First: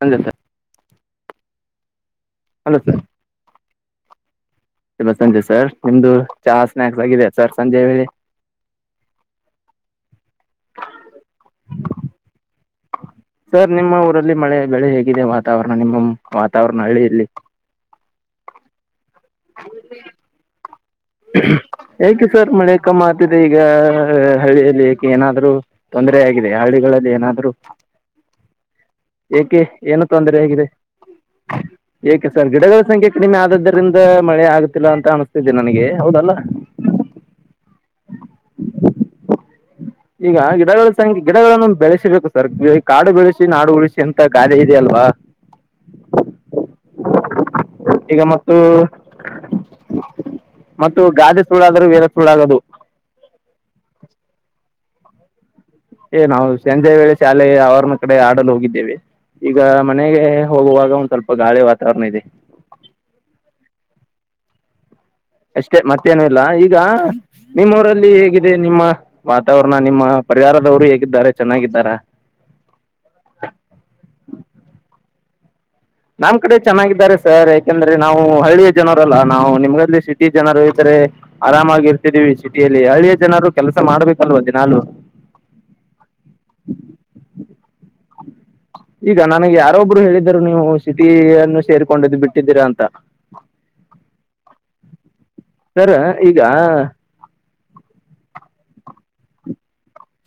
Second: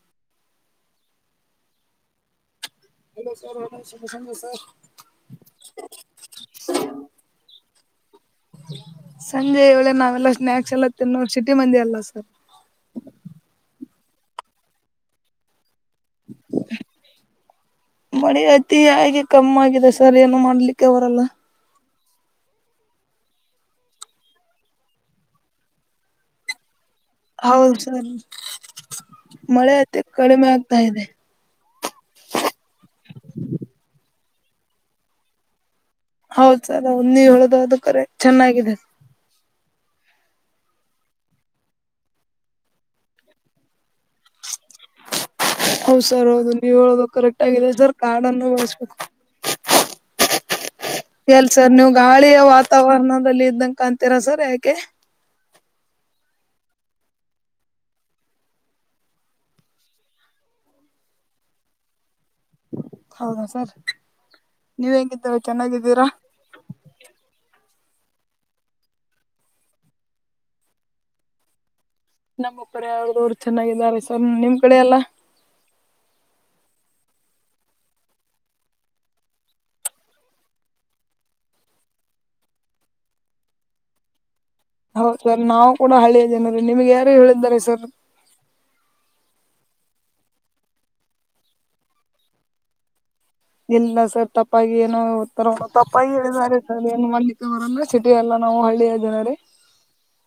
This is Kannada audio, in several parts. Hello sir. Hello sir. [unintelligible] ನಿಮ್ಮಾ ಸಂಜೆ ಸರ್ ನಿಮ್ದು ಚಹಾ ಸ್ನಾಯಕ್ಸ್ ಆಗಿದೆ ಸರ್ ಸಂಜೆವೇಳೆ. ಸಂಜೆವೇಳೆ ನಾವೆಲ್ಲ ಸ್ನಾಯಕ್ಸ್ ಎಲ್ಲ ತಿನ್ನೋ ಸಿಟಿ ಮಂದಿ ಅಲ್ಲ ಸರ್. ಸರ್ ನಿಮ್ಮ ಊರಲ್ಲಿ ಮಳೆ ಬೆಳೆ ಹೇಗಿದೆ ವಾತಾವರಣ ನಿಮ್ಮ ವಾತಾವರಣ ಹಳಿಯಲ್ಲಿ. ಮಳೆ ಅತಿ ಹಾಗೆ ಕಮ್ಮ ಆಗಿದೆ ಸರ್ ಏನು ಮಾಡ್ಲಿಕ್ಕೆ ಬರಲ್ಲ. ಏಕೆ ಸರ್ ಮಳೆ ಕಮ್ಮ ಆತಿದೆ ಈಗ ಹಳ್ಳಿಯಲ್ಲಿ ಏಕೆ ಏನಾದ್ರು. ತೊಂದರೆಯಾಗಿದಿಯಾ ಹಳ್ಳಿಗಳಲ್ಲಿ. ಏನಾದ್ರು ಹೌದು ಸರಿ ಏಕೆ ಮಳೆ ಆತಿ ಏನು ತೊಂದರೆ ಕಡಿಮೆ ಆಗಿದೆ ಆಗ್ತಾ ಇದೆ. ಏಕೆ ಸರ್ ಗಿಡಗಳ ಸಂಖ್ಯೆ ಕಡಿಮೆ ಆದದ್ದರಿಂದ ಮಳೆ ಆಗುತ್ತಿಲ್ಲಾ ಅಂತ ಅನ್ನಿ. ಅನಿಸುತ್ತಿದೆ ನನಗೆ ಹೌದಲ್ಲ ನೀ ಹೇಳೋದು ಅದು ಕರೆಕ್ಟ್ ಅದು ಚೆನ್ನಾಗಿದೆ. ಈಗ ಗಿಡಗಳ ಸಂಖ್ಯೆ ಗಿಡಗಳನ್ನು ಬೆಳೆಸಿಬೇಕು ಸರ್ ಕಾಡು ಬೆಳೆಸಿ ನಾಡು ಉಳಿಸಿ ಅಂತ ಗಾದೆ ಇದೆಯಲ್ವಾ. [inaudible] ಹೌದ್ ಸರ್ ಹೌದು ನೀವ್ ಹೇಳೋದು ಕರೆಕ್ಟ್ ಆಗಿದೆ ಸರ್ ಈಗ ಕಾರ್ಡನ್ನು ಮತ್ತು ಉಳಿಸಬೇಕು. ಮತ್ತು ಗಾದೆ ಎಲ್ ಸರ್ ಸುಳ್ಳಾದರೂ ನೀವು ವೇದ ಗಾಳಿಯ ಸುಳ್ಳಾಗದು ವಾತಾವರಣದಲ್ಲಿ ಇದ್ದಂಗೆ ಕಾಣಂತೀರಾ ಸರ್ ಯಾಕೆ. ಏ ನಾವು ಸಂಜೆ ವೇಳೆ ಶಾಲೆಗೆ ಆವರಣ ಕಡೆ ಆಡಲು ಹೋಗಿದ್ದೇವೆ. ಈಗ ಮನೆಗೆ ಹೋಗುವಾಗ ಒಂದ್ ಸ್ವಲ್ಪ ಗಾಳಿ ವಾತಾವರಣ ಇದೆ. ಹೌದಾ ಸರ್. ನೀವು [unintelligible] ಅಷ್ಟೇ ಮತ್ತೇನು ಇಲ್ಲ ಈಗ. ನಿಮ್ಮ ಊರಲ್ಲಿ ಹೇಗಿದೆ ನಿಮ್ಮ ವಾತಾವರಣ ನಿಮ್ಮ ಪರಿವಾರದವರು ಹೇಗಿದ್ದಾರೆ ಚೆನ್ನಾಗಿದ್ದಾರ. ನಮ್ಮ ಪರಿವಾರದವರು ಅವ್ರು ಚೆನ್ನಾಗಿದ್ದಾರೆ ಸರ್ ನಿಮ್ ಕಡೆ ಎಲ್ಲಾ. ನಮ್ ಕಡೆ ಚೆನ್ನಾಗಿದ್ದಾರೆ ಸರ್ ಯಾಕಂದ್ರೆ ನಾವು ಹಳ್ಳಿಯ ಜನರಲ್ಲಾ ನಾವು ನಿಮ್ಗ ಸಿಟಿ ಜನರು ಇದ್ದಾರೆ. ಆರಾಮಾಗಿ ಇರ್ತಿದೀವಿ ಸಿಟಿಯಲ್ಲಿ ಹಳ್ಳಿಯ ಜನರು ಕೆಲಸ ಮಾಡ್ಬೇಕಲ್ವಾ ದಿನಾಲೂ ಹೌದು ಸರ್ ನಾವು ಕೂಡ ಹಳ್ಳಿಯ ಜನ ನಿಮ್ಗೆ ಯಾರು ಹೇಳಿದ್ದಾರೆ ಸರ್. ಈಗ ನನಗೆ ಯಾರೊಬ್ರು ಹೇಳಿದರು ನೀವು ಸಿಟಿನ್ನು ಸೇರುತಿದೆರ ಅಂತ. ಇಲ್ಲ ಸರ್ ತಪ್ಪಾಗಿ ಏನೋ ಒತ್ತರ ಸರ್ ತಪ್ಪಾಗಿ ಈಗ ಹೇಳಿದ್ದಾರೆ ಸರ್ ನಿಮಲ್ಲಿ. ಸಿಟಿ ಎಲ್ಲ ನಾವು ಹಳ್ಳಿಯ ಜನರೇ.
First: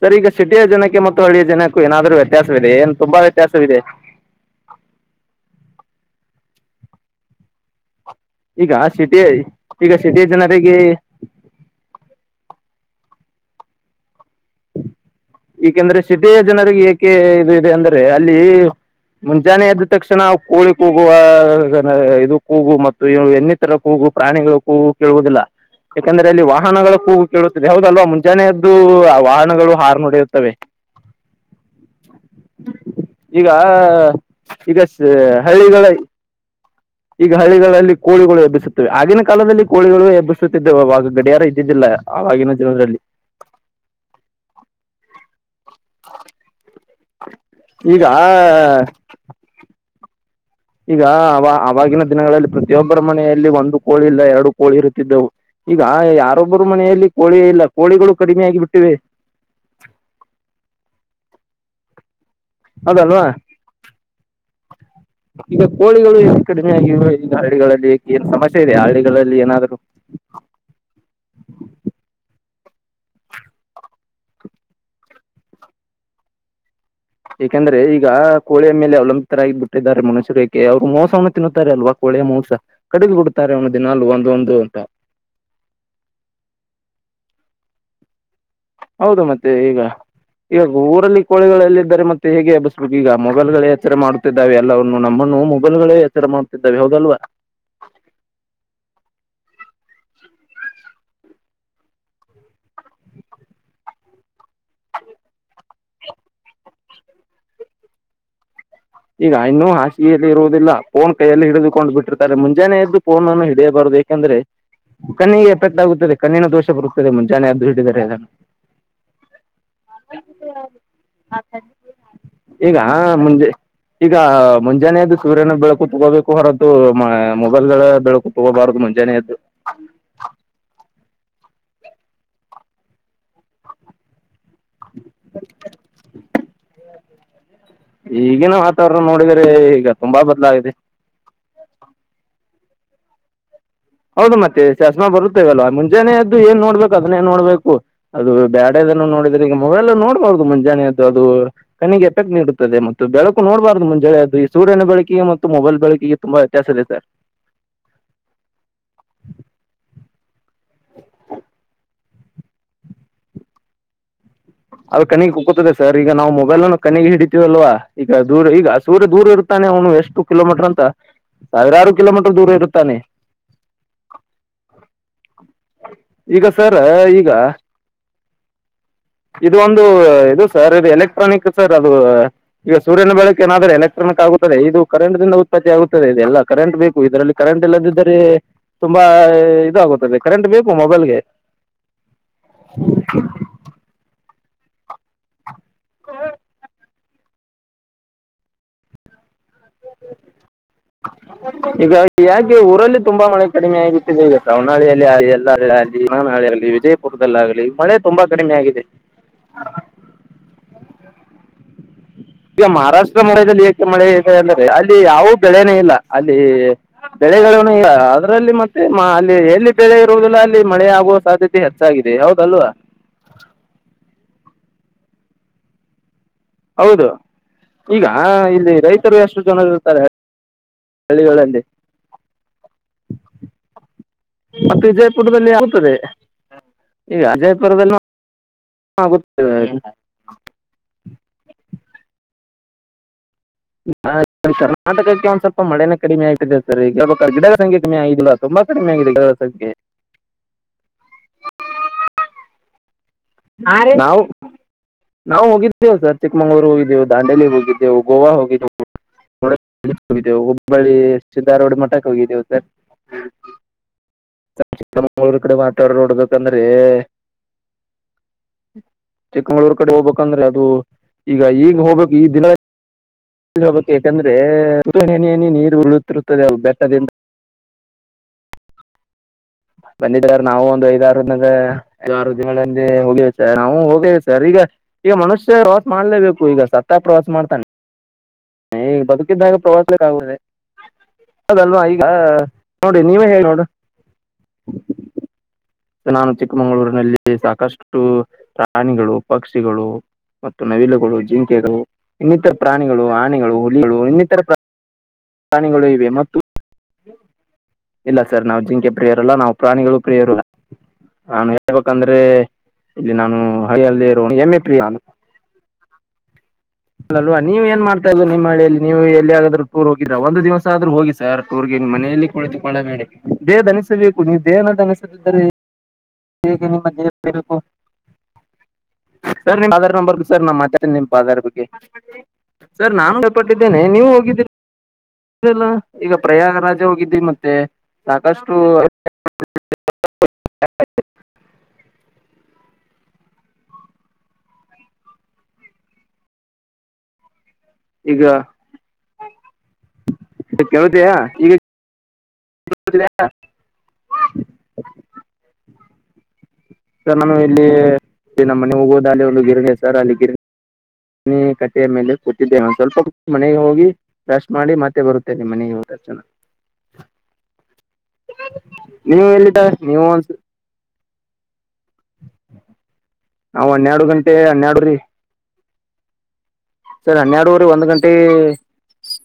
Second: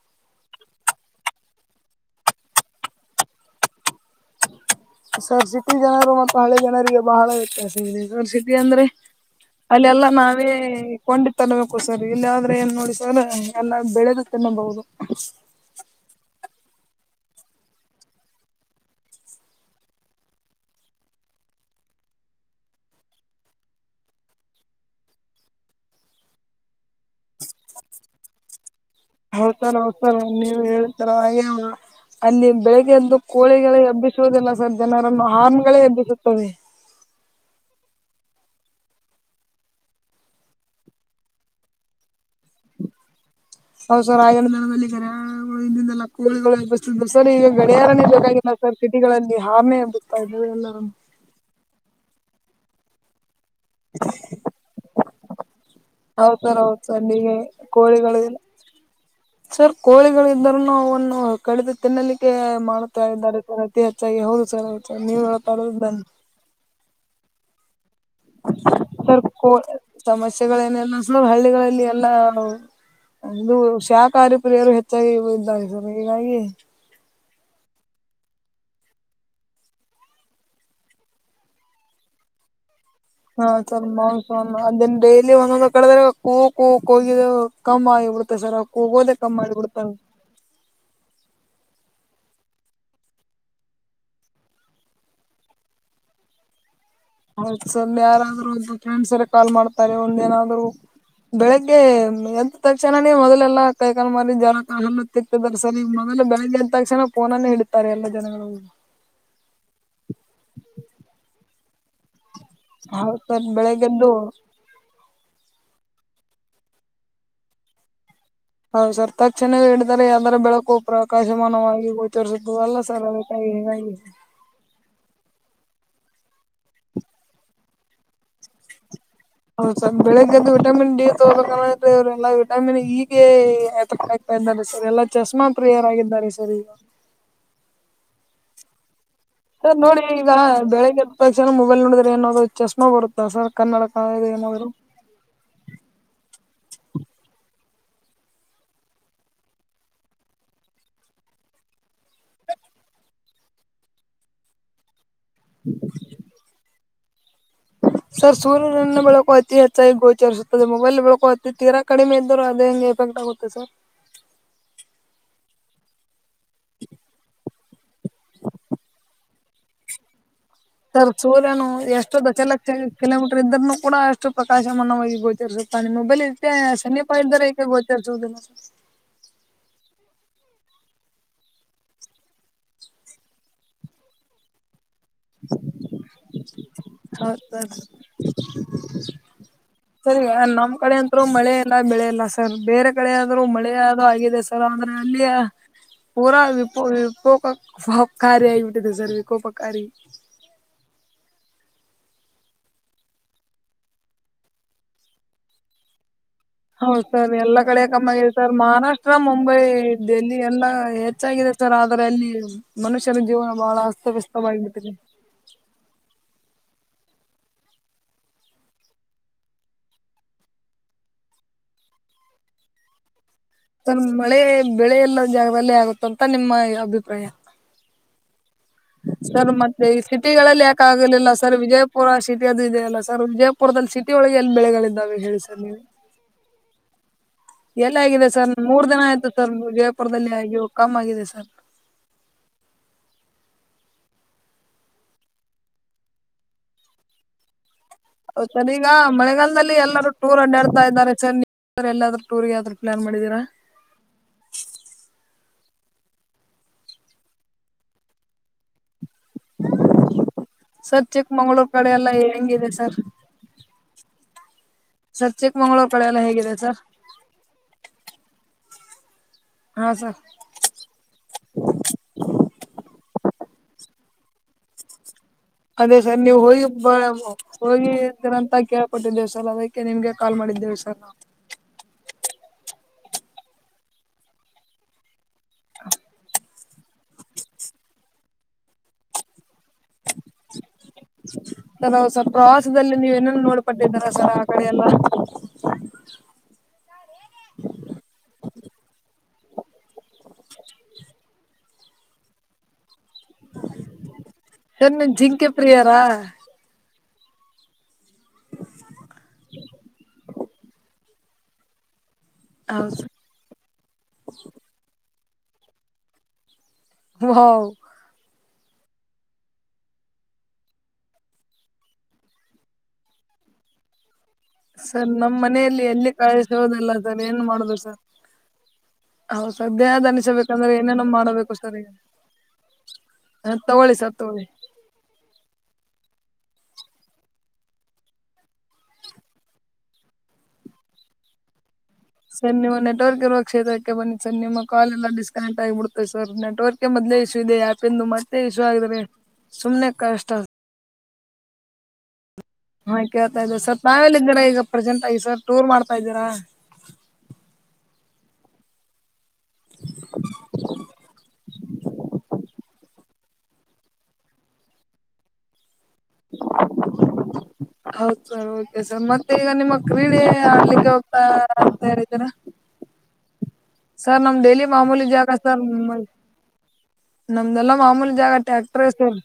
ಸರ್ ಈಗ ಸಿಟಿಯ ಜನಕ್ಕೆ ಮತ್ತು ಹಳ್ಳಿಯ ಜನಕ್ಕೂ ಏನಾದ್ರು ವ್ಯತ್ಯಾಸವಿದೆ ಏನ್ ತುಂಬಾ ವ್ಯತ್ಯಾಸವಿದೆ. ಸರ್ ಸಿಟಿ ಜನರು ಮತ್ತ ಹಳ್ಳಿ ಜನರಿಗೆ ಬಹಳ ವ್ಯತ್ಯಾಸ ಇದೆ ಸರ್. ಸಿಟಿ ಈಗ ಅಂದ್ರೆ ಸಿಟಿಯ ಈಗ ಅಲ್ಲೆಲ್ಲಾ ಸಿಟಿಯ ನಾವೇ ಜನರಿಗೆ ಕೊಂಡಿ. ತಿನ್ಬೇಕು ಸರ್ ಇಲ್ಲಿ ಆದ್ರೆ ಏನ್ ನೋಡಿ ಸರ್ ಎಲ್ಲ ಬೆಳೆದ ತಿನ್ನಬಹುದು. ಏಕೆಂದ್ರೆ ಸಿಟಿಯ ಜನರಿಗೆ ಏಕೆ ಇದು ಇದೆ ಅಂದ್ರೆ ಅಲ್ಲಿ. ಮುಂಜಾನೆ ಎದ್ದ ತಕ್ಷಣ ಕೋಳಿ ಕೂಗುವ ಇದು ಕೂಗು ಮತ್ತು. ತ್ತಾರ ಕೂಗು ಪ್ರಾಣಿಗಳ ಕೂಗು ಕೇಳುವುದಿಲ್ಲ. ಯಾಕಂದ್ರೆ ಅಲ್ಲಿ ವಾಹನಗಳ ಕೂಗು ಕೇಳುತ್ತದೆ ಹೌದಲ್ವಾ ಮುಂಜಾನೆಯದ್ದು ವಾಹನಗಳು ಹಾರ್ನ್ ಹೊಡೆಯೋದ್ ಹೇಳ್ತಾರ ಹಾಗ ಅಲ್ಲಿ ಬೆಳಿಗ್ಗೆ ಎದ್ದು ಈಗ ಕೋಳಿಗಳೇ ಹೆಬ್ಬಿಸುವುದಿಲ್ಲ ಸರ್ ಈಗ ಸ- ಜನರನ್ನು ಹಾರ್ನಗಳೇ ಹಳ್ಳಿಗಳ ಹೆಬ್ಬಿಸುತ್ತವೆ. ಈಗ ಹಳ್ಳಿಗಳಲ್ಲಿ ಕೋಳಿಗಳು ಹೆಬ್ಬಿಸುತ್ತವೆ ಆಗಿನ ಕಾಲದಲ್ಲಿ ಕೋಳಿಗಳು ಎಬ್ಬಿಸುತ್ತಿದ್ದಾವು ಅವಾಗ ಗಡಿಯಾರ ಇದ್ದಿದ್ದಿಲ್ಲ. ಆಗಿನ ಜನೋದಲ್ಲಿ ಹ ಸರ್ ದಿನದಲ್ಲಿ ಗಡಿಯಾರಗಳು ಇದ್ದೀದ್ದಿಲ್ಲ ಕೋಳಿಗಳೇ ಹೆಬ್ಬಸ್ ಸರ್ ಈಗ ಈಗ ಗಡಿಯಾರನ್ನೇ ಬೇಕಾಗಿಲ್ಲ ಸರ್ ಸಿಟಿಗಳಲ್ಲಿ ಹಾರ್ನೆ ಎಬ್ಬಸ್ತಾ ಇದ್ದಾವು ಎಲ್ಲಾ. ಯ ಅವ ಆವಾಗಿನ ದಿನಗಳಲ್ಲಿ ಪ್ರತಿಯೊಬ್ಬರ ಮನೆಯಲ್ಲಿ ಒಂದು ಕೋಳಿ ಇಲ್ಲ ಎರಡು ಕೋಳಿ ಇರುತ್ತಿದ್ದವು. ಈಗ ಹೌದ್ ಸರ್ ಯಾರೊಬ್ಬರು ಹೌದ್ ಸರ್ ಮನೆಯಲ್ಲಿ ಈಗ ಕೋಳಿ ಇಲ್ಲ ಕೋಳಿಗಳು ಕಡಿಮೆ ಆಗಿ ಬಿಟ್ಟಿವೆ. ಸರ್ ಕೋಳಿಗಳು ಇದರುನು ನಾವು ಅವನು ಕಡಿದು ತಿನ್ನಲಿಕ್ಕೆ ಮಾಡ್ತಾ ಅದಲ್ವಾ ಇದ್ದಾರೆ ಸರ್ ಅತಿ ಹೆಚ್ಚಾಗಿ ಹೌದು ಸರ್ ನೀವಳ್ತ ಬಂ ಕಡಿಮೆ ಆಗಿವೆ ಈಗ ಹಳ್ಳಿಗಳಲ್ಲಿ ಏನ್ ಸಮಸ್ಯೆ ಇದೆ ಹಳ್ಳಿಗಳಲ್ಲಿ ಏನಾದ್ರೂ ಸಮಸ್ಯೆಗಳು ಏನಿಲ್ಲ ಸರ್ ಹಳ್ಳಿಗಳಲ್ಲಿ ಎಲ್ಲಾ ಅದು ಶಾಖಾಹಾರಿ ಪ್ರಿಯರು ಹೆಚ್ಚಾಗಿ ಇದ್ದಾರೆ ಸರ್ ಹಂಗಾಗಿ ಏಕೆಂದ್ರೆ ಈಗ ಕೋಳಿಯ ಮೇಲೆ ಅವಲಂಬಿತರಾಗಿ ಬಿಟ್ಟಿದ್ದಾರೆ ಮನುಷ್ಯರು ಯಾಕೆಂದರೆ ಮಾಂಸವನ್ನು ತಿನ್ನುತ್ತಾರೆ ಅಲ್ವಾ. ಕೋಳಿ ಮೋಸ ಕಡಿದು ಹಾ ಬಿಡ್ತಾರೆ ಒಂದು ಸರ್ ದಿನಾಲೂ ಮಾಂಸ ಒಂದೊಂದು ಅಂತ. ಅದನ್ ಡೈಲಿ ಒಂದೊಂದು ಕಡಿದ್ದಾರೆ ಕೂ ಕೂ ಕೋಗಿದೆ ಕಮ್ಮ್ ಆಗಿಬಿಡತೆ ಸರ್ ಅವು. ಹೌದು ಮತ್ತೆ ಈಗ ಈವಾಗ ಊರಲ್ಲಿ ಕೋಳಿಗಳು ಎಲ್ಲಿದ್ದಾರೆ ಮತ್ತೆ ಹೇಗೆ ಎಬ್ಬಿಸ್ಬೇಕು ಈಗ ಮೊಬೈಲ್ ಗಳೇ ಎಚ್ಚರೆ ಮಾಡುತ್ತಿದ್ದಾವೆ ಎಲ್ಲನ್ನೂ ನಮ್ಮನ್ನು ಮೊಬೈಲ್ ಗಳೇ ಎಚ್ಚರ ಮಾಡ್ತಿದ್ದಾವೆ ಹೌದಲ್ವಾ ಆ ಸಲ್ ಯಾರಾದ್ರೂ ಒಂದು ಫ್ರೆಂಡ್ಸ್ ಎಲ್ಲಾ ಕಾಲ್ ಮಾಡ್ತಾರೆ ಒಂದು ಏನಾದ್ರು. ಬೆಳಿಗ್ಗೆ ಎದ್ದ್ ತಕ್ಷಣನೇ ಮೊದಲೆಲ್ಲಾ ಕೈ ಕಾಲು ಮಾರ ಜಳಕ್ ಹಾ ಸಿಕ್ತದರ್ ಸರ್ ಈಗ ಮೊದಲು ಬೆಳಗ್ಗೆ ಎಂತ ತಕ್ಷಣ ಪೋನನ್ನೇ ಹಿಡುತ್ತಾರೆ ಎಲ್ಲಾ ಜನಗಳು. ಈಗ ಇನ್ನೂ ಹಾಸಿಗೆಲ್ಲಿ ಇರುವುದಿಲ್ಲ ಪೋನ್ ಕೈಯಲ್ಲಿ ಹಿಡದುಕೊಂಡ್ ಬಿಟ್ಟಿರ್ ಸರ್ ಮುಂಜಾನೆ ಎದ್ದು ಹೌದು ಪೋನ್ನನ್ನೂ ಸರ್ ಹಿಡಿಯಬಾರದು ಬೆಳಿಗ್ಗೆದ್ದು ಏಕೆಂದ್ರೆ ಕಣ್ಣಿಗೆ ಎಪ್ಕೇಟ್ ಆಗುತ್ತದೆ ಕಣ್ಣಿನ ದೋಷ ಬರುತ್ತದೆ ಮುಂಜಾನೆ ಎದ್ದು ಹಿಡಿದಿದ್ದಾರೆ ಎಲ್ಲಾನೂ. ಹೌದು ಸರ್ ತಕ್ಷಣವೇ ಹಿಡಿದ್ದಾರೆ ಯಾವ್ದಾರ ಬೆಳಕು ಪ್ರಕಾಶಮಾನವಾಗ ಗೋಚರಿಸುತ್ತದೆ ಈಗ ಅಲ್ಲ ಸರ್ ಅದಕ್ಕ್ ಹ ಮುಂಜೆ [unintelligible] ಈಗ ಮುಂಜಾನೆ ಎದ್ದು ಸೂರ್ಯನ ಬೆಳಕು ತಗೋಬೇಕು ಹೊರತು ಮೊಬೈಲ್ ಗಳ ಬೆಳಕು ತಗೋಬಾರದು ಮುಂಜಾನೆ ಎದ್ದು ಹೌದು ಸರ್ ಬೆಳಿಗ್ಗೆ ಎದ್ದು ವಿಟಮಿನ್ ಡಿ ತಗೋಬೇಕಲ್ಲ ಇವರೆಲ್ಲಾ ವಿಟಮಿನ್ ಈ ಗೆ [unintelligible] ಎಂದಾರೆ ಸರ್ ಎಲ್ಲಾ ಚಸ್ಮಾ ಪ್ರಿಯರಾಗಿದ್ದಾರೆ ಸರ್ ಈಗ ಈಗಿನ ವಾತಾವರಣ ನೋಡಿದರೆ ಸರ್ ಈಗ ನೋಡಿ ತುಂಬಾ ಬದಲಾಗಿದೆ. ಬೆಳಿಗ್ಗೆ ಎದ್ದ ತಕ್ಷಣ ಮೊಬೈಲ್ ನೋಡಿದ್ರೆ ಏನಾದ್ರೂ ಚಸ್ಮಾ ಬರುತ್ತ ಸರ್ ಕನ್ನಡಕ್ ಹೌದು ಮತ್ತೆ ಚಸ್ಮಾ ಬರುತ್ತೇವಲ್ವಾ ಮುಂಜಾನೆ ಎದ್ದು ಏನ್ ನೋಡ್ಬೇಕು ಅದನ್ನೆ ನೋಡ್ಬೇಕು. ಅದು ಬ್ಯಾಡದನ್ನು ನೋಡಿದ್ರೆ ಈಗ ಮೊಬೈಲ್ ನೋಡ್ಬಹುದು ಮುಂಜಾನೆ ಎದ್ದು ಅದು ಕಣ್ಣಿಗೆ ಎಫೆಕ್ಟ್ ನೀಡುತ್ತದೆ ಮತ್ತು ಬೆಳಕು ನೋಡ್ಬಾರ್ದು ಮುಂಜಾನೆ ಎದ್ದು ಈ ಸೂರ್ಯನ ಬೆಳಕಿಗೆ ಮತ್ ತ್ತ್ ಮೊಬೈಲ್ ಬೆಳಕಿಗೆ ತುಂಬಾ ವ್ಯತ್ಯಾಸ ಇದೆ ಸರ್ ಸರ್ ಸೂರ್ಯನನ್ನ ಬೆಳಕು ಅತಿ ಹೆಚ್ಚಾಗಿ ಗೋಚರಿಸುತ್ತದೆ ಮೊಬೈಲ್ ಬೆಳಕು ಅತಿ ತೀರಾ ಕಡಿಮೆ ಇದ್ದರೂ ಅದು ಹೆಂಗೆ ಕಂಟಗುತ್ತೆ ಸರ್ ಅದು ಕಣ್ಣಿಗ್ ಕುಕುತ್ತದೆ ಸರ್ ಈಗ ನಾವು ಮೊಬೈಲ್ ಅನ್ನು ಕಣ್ಣಿಗೆ ಹಿಡಿತಿವಲ್ವಾ ಈಗ ದೂರ ಈಗ ಸೂರ್ಯ ದೂರ ಇರುತ್ತ್ ತಾನೆ ಅವನು ಎಷ್ಟು ಕಿಲೋ ಮೀಟರ್ ಅಂತ್ ಸರ್ ಸೂರ್ಯನು ಎಷ್ಟು ದಶಲಕ್ಷ ಇರುತ್ತಾನೆ ಕಿಲೋಮೀಟರ್ ಇದ್ರನು ಕೂಡ ಅಷ್ಟು ಪ್ರಕಾಶಮಾನವಾಗಿ ಗೋಚರಿಸುತ್ತ್ ಮೊಬೈಲ್ ಈಗ ಇದ್ರೆ ಸರ್ ಸನ್ನೀಪಾ ಈಗ ಇದ್ದರೆ ಗೋಚರಿಸುದಿಲ್ಲ ಸರ್ ಇದು ಒಂದು ಇದು ಸರ್ ಇದು ಎಲೆಕ್ಟ್ರಾನಿಕ್ ಸರ್ ಅದು ಈಗ ಸೂರ್ಯನ ಬೆಳಕೆ ಏನಾದ್ರೂ ಎಲೆಕ್ಟ್ರಾನಿಕ್ ಆಗುತ್ತದೆ ಇದು ಕರೆಂಟ್ ದಿಂದ ಉತ್ಪತ್ತಿ ಆಗುತ್ತದೆ ಇದೆಲ್ಲ ಕರೆಂಟ್ ಬೇಕು ಇದರಲ್ಲಿ ಹೌದು ಕರೆಂಟ್ ಸರ್ ಇಲ್ಲದಿದ್ದರೆ ತುಂಬಾ ಇದಾಗುತ್ತದೆ. ಕರೆಂಟ್ ನಮ್ಮ್ ಬೇಕು ಕಡೆ ಮೊಬೈಲ್ಗೆ ಅಂತರು ಮಳೆ ಎಲ್ಲ ಬೆಳೆ ಇಲ್ಲ ಸರ್ ಬೇರೆ ಕಡೆ ಆದರು ಮಳೆ ಅದು ಆಗಿದೆ ಸರ್ ಅಂದ್ರೆ ಅಲ್ಲಿಯ ಪೂರಾ ವಿಪ ವಿಪೋ [unintelligible] ಸಾರಿ ಸರ್ [unintelligible] ಆಗಿದೆ ವಿಕೋಪಕಾರಿ ಈಗ ಯಾಕೆ ಊರಲ್ಲಿ ತುಂಬಾ ಮಳೆ ಕಡಿಮೆ ಆಗಿಬಿಟ್ಟಿದೆ ಈಗ ಸವಣಾಳಿಯಲ್ಲಿ ಎಲ್ಲ ಆ ಅಲ್ಲಿ ಮಾನಾಳಿ ಹೌದ ಸರ್ ಎಲ್ಲಾ ಕಡೆ ಕಮ್ಮಿ ಯಾಗಿದೆ ಸರ್ ಆಗಿದೆ ಮಹಾರಾಷ್ಟ್ರ ಮುಂಬೈ ಡೆಲ್ಲಿ ಎಲ್ಲಾ ಹೆಚ್ಚಾಗಿದೆ ಆದರೆ ಅಲ್ಲಿ ಈಗ ಮನುಷ್ಯನ ಮಹಾರಾಷ್ಟ್ರ ಜೀವನ ಬಹಳ ಅಸ್ತವ್ಯಸ್ತವಾಗಿಬಿಟ್ಟಿದೆ. ಬೆಳೆನೆ ಇಲ್ಲ ಅಲ್ಲಿ ಬೆಳೆ [unintelligible] ಅದ್ರಲ್ಲಿ ಮತ್ತೆ ಅಲ್ಲಿ ಎಲ್ಲಿ ಬೆಳೆ ಇರುವುದಿಲ್ಲ ಅಲ್ಲಿ ಮಳೆ ಆಗುವ ಸಾಧ್ಯತೆ. [unintelligible] ಹೆಚ್ಚಾಗಿದೆ ಹೌದಲ್ವಾ ಮಳೆ ಬೆಳೆ ಎಲ್ಲ ಜಾಗದಲ್ಲಿ ಆಗುತ್ತಂತ ನಿಮ್ಮ ಹೌದು ಅಭಿಪ್ರಾಯ ಈಗ ಇಲ್ಲಿ ರೈತರು ಎಷ್ಟು ಸರ್ ಜನ ಮತ್ತೆ ಈ ಇರ್ತಾರೆ ಸಿಟಿಗಳಲ್ಲಿ ಯಾಕ ಆಗರ್ಲಿಲ್ಲ ಸರ್ ಹಳ್ಳಿಗಳಲ್ಲಿ ವಿಜಯಪುರ ಸಿಟಿ ಅದು ಇದದೆ ಅಲ್ಲ ಸರ್ ವಿಜಯಪುರ ಪುರದಲ್ಲಿ ಸಿಟಿ ಒಳಗೆ ಎಲ್ಲಿ ಮತ್ತು ಬೆಳೆಗಳಿದ್ದಾವೆ ಹೇಳಿ ವಿಜಯಪುರದಲ್ಲಿ ಸರ್ ನೀವು ಆಗುತ್ತದೆ ಈಗ ವಿಜಯಪುರದಲ್ಲೂ ಎಲ್ಲ ಆಗಿದೆ ಸರ್ ಮೂರ್ ದಿನ ಆಗುತ್ತೆ ಆಯ್ತು ಸರ್ ವಿಜಯಪುರದಲ್ಲಿ ಆಗಿ ಕಮ್ಮ್ ಆಗಿದೆ ಸರ್ ಕರ್ನಾಟಕಕ್ಕೆ ಒಂದ್ ಸ್ವಲ್ಪ ಮಳೆನೇ ಕಡಿಮೆ ಆಗ್ತಿದೆ ಸರ್ ಈಗಾಗ ಗಿಡಗಳ ಸಂಖ್ಯೆ ಕಮ್ಮಿ ಆಗಿದೆ ಇಲ್ಲ ತುಂಬಾ ಸರ್ ಈಗ ಕಡಿಮೆ ಆಗಿದೆ [unintelligible] ಸಂಖ್ಯೆ ಮಳೆಗಾಲದಲ್ಲಿ ಎಲ್ಲರೂ ಟೂರ್ ಅಂಡಾಡ್ತಾ ಇದ್ದಾರೆ ಸರ್ ನೀ ಎಲ್ಲಾದ್ರೂ ಟೂರಿಗೆ ಯ ಆದ್ರೂ ಪ್ಲಾನ್ ಮಾಡಿದೀರಾ? ಹ ರಿ ನಾವು ನಾವು ಹೋಗಿದ್ದೇವು ಸರ್ ಚಿಕ್ಕಮಂಗಳೂರು ಹೋಗಿದ್ದೇವು ದಾಂಡಲಿ ಹೋಗಿದ್ದೇವು ಗೋವಾ ಹೋಗಿದ್ದೇವು. [inaudible] [unintelligible] ಹೋಗಿದ್ದೆವು ಹುಬ್ಬಳ್ಳಿ ಸರ್ ಚಿಕ್ಕಮಂಗ್ಳೂರ್ ಸಿದ್ಧಾರೂಢ ಕಡೆ ಎಲ್ಲ ಮಠಕ್ಕೆ ಹೋಗಿದ್ದೇವು ಸರ್. ಹೆಂಗಿದೆ ಸರ್ ಚಿಕ್ಕಮಂಗಳೂರ್ ಕಡೆ ಚಿಕ್ಕಮಂಗ್ಳೂರ್ ವಾತಾವರಣ ಕಡೆ ಎಲ್ಲ ಹೇಗಿದೆ ನೋಡ್ಬೇಕಂದ್ರೆ ಸರ್ ಚಿಕ್ಕಮಂಗಳೂರ್ ಹಾ ಕಡೆ ಸರ್ ಹೋಗ್ಬೇಕಂದ್ರೆ ಅದು ಈಗ ಈಗ ಹೋಗ್ಬೇಕು ಈ ದಿನ ಹೋಗಬೇಕ ಯಾಕಂದ್ರೆ [unintelligible] ನೀರು ಅದೇ ಸರ್ ನೀವು ಉರುಳಿರುತ್ತದೆ ಅ ಬೆಟ್ಟದಿಂದ ಹೋಗಿ ಇದ್ರಂತ ಕೇಳ್ಪಟ್ಟಿದ್ದೇವ ಸರ್ ಅದಕ್ಕೆ ನಿಮ್ಗೆ ಕಾಲ್ ಬಂದಿದ್ದಾರ ನಾವು ಮಾಡಿದ್ದೇವೆ ಒಂದು ಸರ್ ಐದ್ ನಾವು ಆರು ದಿನ ರು ದಿನಗಳಲ್ಲಿ ನಾವು ಹೋಗಿವ ಸರ್ ನಾವು ಹೋಗೇವಿ ಸರ್ ಈಗ ಈಗ ಮನುಷ್ಯ ಪ್ರವಾಸ ಮಾಡ್ಲೇಬೇಕು ಈಗ ಸತ್ತಗಾ ಪ್ರವಾಸ ಮಾಡ್ತಾನೆ ಈಗ ಬದುಕಿದ್ದಾಗ ಪ್ರವಾಸ ಅದಲ್ವಾ ಈಗ ನೋಡ್ರಿ ನೀವೇ ಹೇ ನೋಡ [unintelligible] ರಸರ ಆ ಕಡೆ ಎಲ್ಲ ನಾನು ಚಿಕ್ಕಮಗಳೂರಿನಲ್ಲಿ ಸಾಕಷ್ಟು ಪ್ರಾಣಿಗಳು ಪಕ್ಷಿಗಳು ಮತ್ತು ನವಿಲುಗಳು ಜಿಂಕೆಗಳು ಇನ್ನಿತರ ಪ್ರಾಣಿಗಳು ಆನೆಗಳು ಹುಲಿಗಳು ಇನ್ನಿತರ ಪ್ರ [unintelligible] [unintelligible] ಪ್ರಾಣಿಗಳು ಇವೆ ಮತ್ತು ಇಲ್ಲ ಸರ್ ನಾವ್ ಜಿಂಕೆ ಪ್ರಿಯರಲ್ಲಾ ನಾವೂ ಪ್ರಾಣಿಗಳು ಪ್ರಿಯರು ಅಲ್ಲಾ ನಾನು ಹೇಳ್ಬೇಕಂದ್ರೆ ಹೌದು ಇಲ್ಲಿ ಸರ್ ನಾನು ಹಳ್ಳಿ ಯಲಿರುವ ಎಮ್ಮೆ ಪ್ರಿಯ ಅಲ್ಲಲ್ವಾ ನೀವ ವಾವ್ ಏನ್ ಮಾಡ್ತ ನಿಮ್ಮ ಹಳಿಯಲ್ಲಿ ನೀವು ಎಲ್ಲಿ ಆದ್ರು ಟೂರ್ ಹೋಗಿದ್ರಾ ಒಂದು ದಿವಸ ಆದೂ ಹೋಗಿ ಸರ್ ಟೂರ್ಗೆ ನಿಮ್ ಮನೆಯಲ್ಲಿ ಕುಳಿತುಕೊಳ್ಳಬೇಡಿ ದೇಹ ದಣಿಸಬೇಕು ನೀವು ದೇಹನ ಸರ್ ನಮ್ಮ್ ದಣಿಸಿದರೆ ಮನೆಯಲ್ಲಿ ಎಲ್ಲಿ ಗ ನೀ [unintelligible] ಮ ಕಳಿಸೋದಿಲ್ಲ ಸರ್ ಏನ್ ಬು ಮಾಡುದು ಸರ್ ಹೌ [unintelligible] ಸರ್ ನಿಮ್ಮ ಸದ್ಯ ಆಧಾರ್ ನಂಬರ್ ಸರ್ ನಾ ದನಿಸಬೇಕಂದ್ರೆ ಮಾತಾಡ್ತೀನಿ ಏನೇನೋ ನಿಮ್ಮ ಆಧಾರ್ ಮಾಡಬೇಕು ಬಗ್ಗೆ ಸರ್ ಈಗ ಸರ್ ನಾನು ಹ [unintelligible] ತಗೊಳ್ಳಿ ನೀವು ಸರ್ ತಗೊಳ್ಳಿ ಹೋಗಿದ್ದೀರಿ ಇಲ್ಲ ಈಗ ಪ್ರಯಾಗರಾಜ ಹೋಗಿದ್ವಿ ಮತ್ತೆ ಸಾಕಷ್ಟು ಸರ್ ನಿವು ನೆಟ್ವರ್ಕ್ ಇರುವ ಕ್ಷೇತ್ರಕ್ಕೆ ಬನ್ನಿ ಸರ್ ನಿಮ್ಮ ಕಾಲ್ ಎಲ್ಲಾ ಡಿಸ್ಕನೆಕ್ಟ್ ಆಗಿಬಿಡ್ದೆ ಸರ್ ನೆಟ್ವರ್ಕ್ ಮೊದ್ಲೇ ಇಶೂ ಇದೆ ಯಾಕೆಂದು ಈಗ ಮದೆ ಇಶೂ ಆದ್ರೆ ಸುಮ್ನೆ ಕಷ್ಟ ಕೇಳತಿಯಾ ಈಗ ಹಾ ಕೇಳ್ತೀಯಾ? ಕೇಳ್ತಾ ಇದ್ದೆ ಸರ್ ತಾವೆಲ್ಲಿ ಇದ್ದೀರಾ ಈಗ ಪ್ರೆಸೆಂಟ್ ಆಗಿ ಸರ್ ಟೂರ್ ಮಾಡ್ತಾ ಇದೀರಾ ಸರ್ ನಾನು ಇಲ್ಲಿ ನಮ್ಮ ಮನೆ ಹೋಗುವುದು [unintelligible] [unintelligible] ಗಿರಣಿ ಕಟ್ಟೆಯ ಮೇಲೆ ಕುಳಿತೀದು ಒಂದ ಸ್ವಲ್ಪ ಮನೆಗೆ ಹೋಗಿ ಬ್ರೆಶ್ ಮಾಡಿ ಮತ್ತೆ ಬರುತ್ತೇವೆ ಮನೆಗೆ ಹೋಗಿ ಹೌದು ಸರ್ ಓಕೆ ಸರ್ ನೀವು ಮತ್ತೆ ಈಗ ಎಲ್ಲಿದ್ದ ನಿಮ್ಮ ನೀವು ಕ್ರೀಡೆ ಒಂದ್ ಆಡ್ಲಿಕ್ಕೆ [unintelligible] ಅಂತ ಹೇಳಿದ್ದೀರಾ ನಾವು ಹನ್ನೆರಡು ಸರ್ ಗಂಟೆ ನಮ್ ಡೈಲಿ ಹನ್ನೆರಡು ರೀ ಮಾಮೂಲಿ ಜಾಗ ಸರ್ ಸರ್ ಹನ್ನೆರಡೂವರೆ ನಮ್ದೆಲ್ಲ ಒಂದು ಗಂಟೆ ಮಾಮೂಲಿ ಜಾಗ ಟಾಕ್ [unintelligible]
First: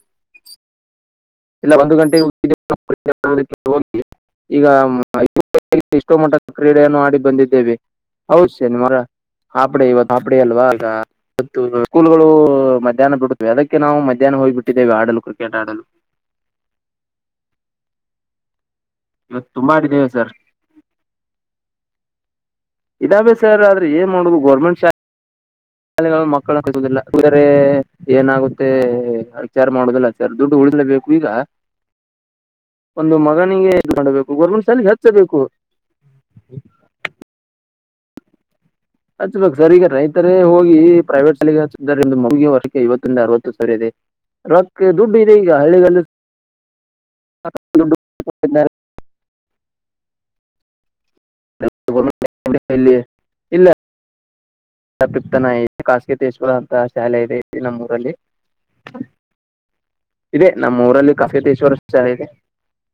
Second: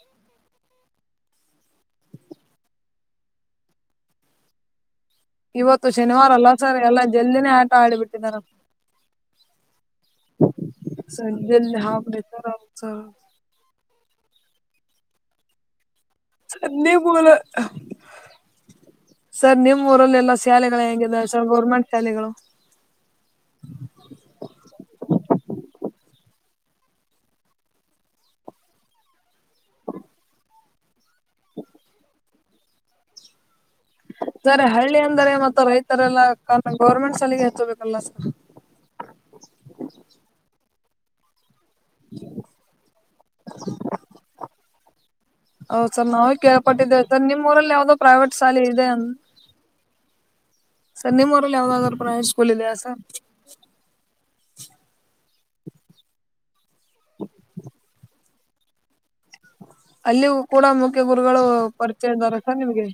ಇಲ್ಲ ಒಂದು ಗಂಟೆಗೆ [unintelligible] ಈಗ ಇವತ್ತು ಎಷ್ಟೋ ಶನಿವಾರ ಅಲ್ಲ ಮಟ್ಟದ ಸರ್ ಕ್ರೀಡೆಯನ್ನು ಎಲ್ಲಾ ಆಡಿ ಜಲ್ದಿನೇ ಆಟ ಬಂದಿದ್ದೇವೆ ಆಡಿಬಿಟ್ಟಿದಾರ [unintelligible] ಹಾಪಡಿ ಇವತ್ತು ಹಾಪಡಿ ಅಲ್ವಾ ಆಗ ಸಂಜೆಲ್ಲಿ ಹಾಫ್ ಸ್ಕೂಲ್ ಡೇ ಗಳು ಸರ್ ಸರ್ ಮಧ್ಯಾಹ್ನ ಬಿಡು ಅದಕ್ಕೆ ನಾವು ಮಧ್ಯಾಹ್ನ ಹೋಗಿಬಿಟ್ಟಿದ್ದೇವೆ ಆಡಲು ಕ್ರಿಕೆಟ್ ಆಡಲು ಸರ್ ನಿಮ್ [unintelligible] ಇವತ್ತು ಸರ್ ತುಂಬಾ ನಿಮ್ಮ್ ಆಡಿದ್ದೇವೆ ಊರಲ್ಲಿ ಸರ್ ಎಲ್ಲಾ ಸಿ ಶಾಲೆಗಳು ಹೆೇಂಗಿದಾವ ಸರ್ ಗೌರ್ಮೆಂಟ್ ಶಾಲೆಗಳು ಇದಾವೇ ಸರ್ ಆದ್ರೆ ಏನ್ ಮಾಡುದು ಗೌರ್ಮೆಂಟ್ ಶಾಲೆ ಮಕ್ಕಳನ್ನ [unintelligible] ಏನಾಗುತ್ತೆ ವಿಚಾರ ಮಾಡುವುದಿಲ್ಲ [unintelligible] ಈಗ ಒಂದು ಮಗನಿಗೆ ಇದು ಮಾಡಬೇಕು ಸರ್ ಗೌರ್ಮೆಂಟ್ ಶಾಲೆಗೆ ಹಳ್ಳಿ ಅಂದರೆ ಹಚ್ಚಬೇಕು ಮತ್ತ ರೈತರೆಲ್ಲ ಕ ಗೌರ್ಮೆಂಟ್ ಸಾಲಿಗೆ ಹಚ್ಚಬೇಕಲ್ಲಾ ಸರ್ ಹಚ್ ಬೇಕ್ ಸರ್ ಈಗ ರೈತರೇ ಹೋಗಿ ಪ್ರೈವೇಟ್ ಶಾಲಿಗಿ ಇದರಿಂದು [unintelligible] ಐವತ್ತಂದ ಅರವತ್ತು ಸಾವಿರ ಇದೆ ರೊಕ್ಕ ದುಡ್ಡು ಇದೆ ಈಗ ಹೌದ ಹಳ್ಳಿಗಲ್ಲಿ ಸರ್ ನಾವೇ ಕೇಳಪಟ್ಟಿದ್ದೇವೆ ಸರ್ ನಿಮ್ ಊರಲ್ಲಿ ಯಾವ್ದೋ ಪ್ರೈವೇಟ್ ಶಾಲೆ ಇದೆ ಅಂತ ಸರ್ ನೀಮ ಊರಲಿ ಯಾವುದರೂ ಪ್ರೈವೇಟ್ ಸ್ಕೂಲ್ ಇದೆಯಾ ಇಲ್ಲಿ ಸರ್ [unintelligible] ಖಾಸಗಿತೇಶ್ವರ ಅಂತ ಶಾಲೆ ಇದೆ ನಮ್ಮೂಊರಲ್ಲಿ ಅಲ್ಲಿಯೂ ಇದೆ ಕೂಡ ನಮ್ಮ ಮುಖ್ಯ ಊರಲ್ಲಿ ಗುರುಗಳು ಕಫತೇಶ್ವರ ಶಾಲೆ ಪರಿಚಯ ಇದೆ ಇದ್ದಾರೆ ಸರ್ ನಿಮ್ಗೆ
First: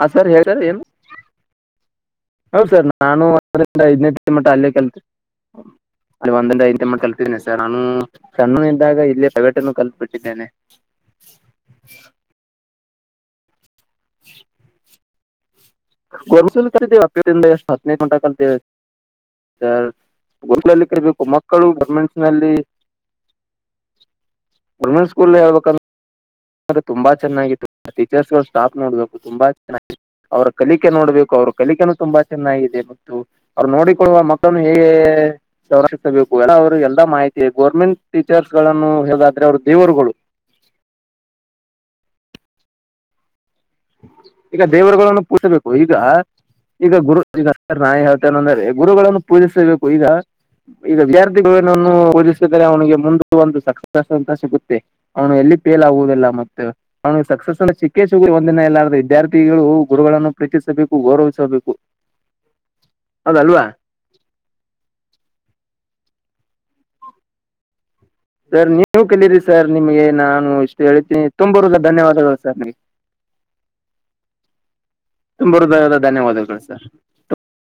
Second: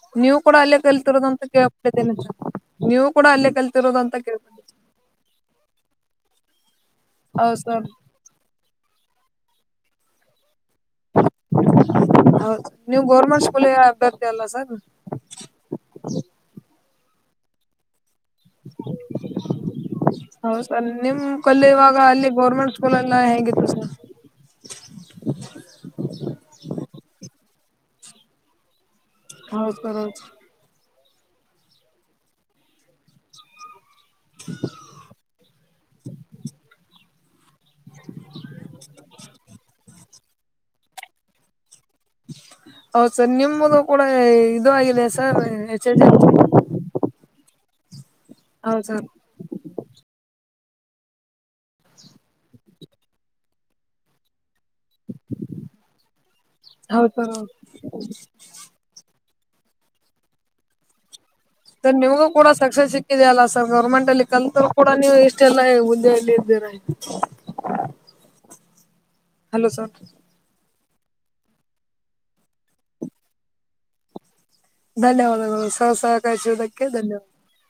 ಹಾ ಸರ್ ನೀವು ಕೂಡ [unintelligible] [unintelligible] ಹೌದದು ಸರ್ ನೀವು ನಾನು ಕೂಡ ಅಲ್ಲೇ ಒಂದರಿ ಕಲ್ತಿರೋದಂತ ಕೇಳ್ಪಟ್ಟಿದ್ದೇನೆ [unintelligible] ಸರ್ ನಾನು ಸಣ್ಣನಿಂದಾಗ ಇಲ್ಲೇ ಕರಾಟೆನೂ ಕಲ್ತ್ ಬಿಟ್ಟಿದ್ದೇನೆ ಹೌದು ನೀವು ಗೌರ್ಮೆಂಟ್ ಸ್ಕೂಲ್ ಅಭ್ಯರ್ಥಿ ಅಲ್ಲಾ ಸರ್ [unintelligible] ಹೌದಸರ್ ನಿಮ್ ಕಲಿಬೇಕು ಮಕ್ಕಳು ಕಲ್ಲಿಯುವಾಗ ಗೌರ್ಮೆಂಟ್ಸ್ ಅಲ್ಲಿ ನಲ್ಲಿ ಗೌರ್ಮೆಂಟ್ ಸ್ಕೂಲ್ ಎಲ್ಲ ಹೇಗಿತ್ತು ಸರ್ ಗೌರ್ಮೆಂಟ್ ಸ್ಕೂಲ್ ಹೇಳಬೇಕಂದ್ರ [inaudible] ತುಂಬಾ ಚೆನ್ನಾಗಿತ್ತು ಟೀಚರ್ಸ್ ಗಳು ಸ್ಟಾಫ್ ನೋಡ್ಬೇಕು ತುಂಬಾ ಹೌದು ಚೆನ್ನಾಗಿ ಸರ್ ಹೌದು ಅವ್ರ ಕಲಿಕೆ ನೋಡ್ಬೇಕು ಅವರು ಕಲಿಕೆನು ತುಂಬಾ ಚೆನ್ನಾಗಿದೆ ಮತ್ತು ಅವ್ರು ನೋಡಿ [unintelligible] ಮಕ್ಕಳನ್ನು ಹೇಗೆ [unintelligible] ಎಲ್ಲಾ ಮಾಹಿತಿ ಈ ಗೌರ್ಮೆಂಟ್ ಟೀಚರ್ಸ್ ಗಳನ್ನು ಹೇಳೋದಾದ್ರೆ ಅವರು ದೇವರುಗಳು ಹೌದು ಸರ್ ನಿಮ್ಮದು ಕೂಡ ಈಗ ಇದು ಆಗಿದೆ ದೇವರುಗಳನ್ನು ಸರ್ ಪೂಜಸಬೇಕು ಎಚ್ ಈಗ ಎಲ್ ಡಿ. ಹೌದು ಸರ್ ಈಗ ಗುರು ಈಗ ಅತ್ತರ ನಾ ಹೇಳ್ತೇನೆಂದ್ರೆ ಹೌದು ಗುರುಗಳನ್ನು ಪೂಜಿಸಬೇಕು ಈಗ ಈಗ ವಿದ್ಯಾರ್ಥಿಗಳುನನ್ನು ಓದಿಸಿದರೆ ಅವನಿಗೆ ಮುಂದು ಒಂದು ಸಕ್ಸಸ್ ಅಂತಾ ಸಿಗುತ್ತೆ ಅವನು ಎಲ್ಲಿ ಪೇಲ್ ಆಗುವುದಿಲ್ಲ ಮತ್ತೆ ಹೌದು ಹೌದ ಇಲ್ಲಾ ಅಂದರ್ ವಿದ್ಯಾರ್ಥಿಗಳು ಗುರುಗಳನ್ನು ಪ್ರೀತಿಸಬೇಕು ಗೌರವ ಸರ್ ನಿಮ್ಗೂ ಕೂಡ ಸಕ್ಸಸ್ ಸಿಕ್ಕಿದೆಯಲ್ಲ ಹೌದಲ್ವಾ ಸರ್ ಗೌರ್ಮೆಂಟ್ ಅಲ್ಲಿ ಕಲ್ತರು ಕೂಡ ನೀವು ಇಷ್ಟೆಲ್ಲ ಹುದ್ದೆಯಲ್ಲಿ ಇದ್ದೀರಾ ಸರ್ ನೀವು ಕಲಿರಿ ಸರ್ ನಿಮಗೆ ನಾನು ಇಷ್ಟು ಹೇಳೇತೀನಿ ತುಂಬು ಹೃದಯದ ಧನ್ಯವಾದಗಳು ಸರ್ ನಿಮ್ಗೆ [inaudible] ತುಂಬಾ ಧನ್ಯವಾದಗಳು ಹೃದಯದ ಸರ್ ಧನ್ಯವಾದಗಳು ಸರ್ ಸಹಕರಿಸುವುದಕ್ಕೆ ಧನ್ಯವಾದ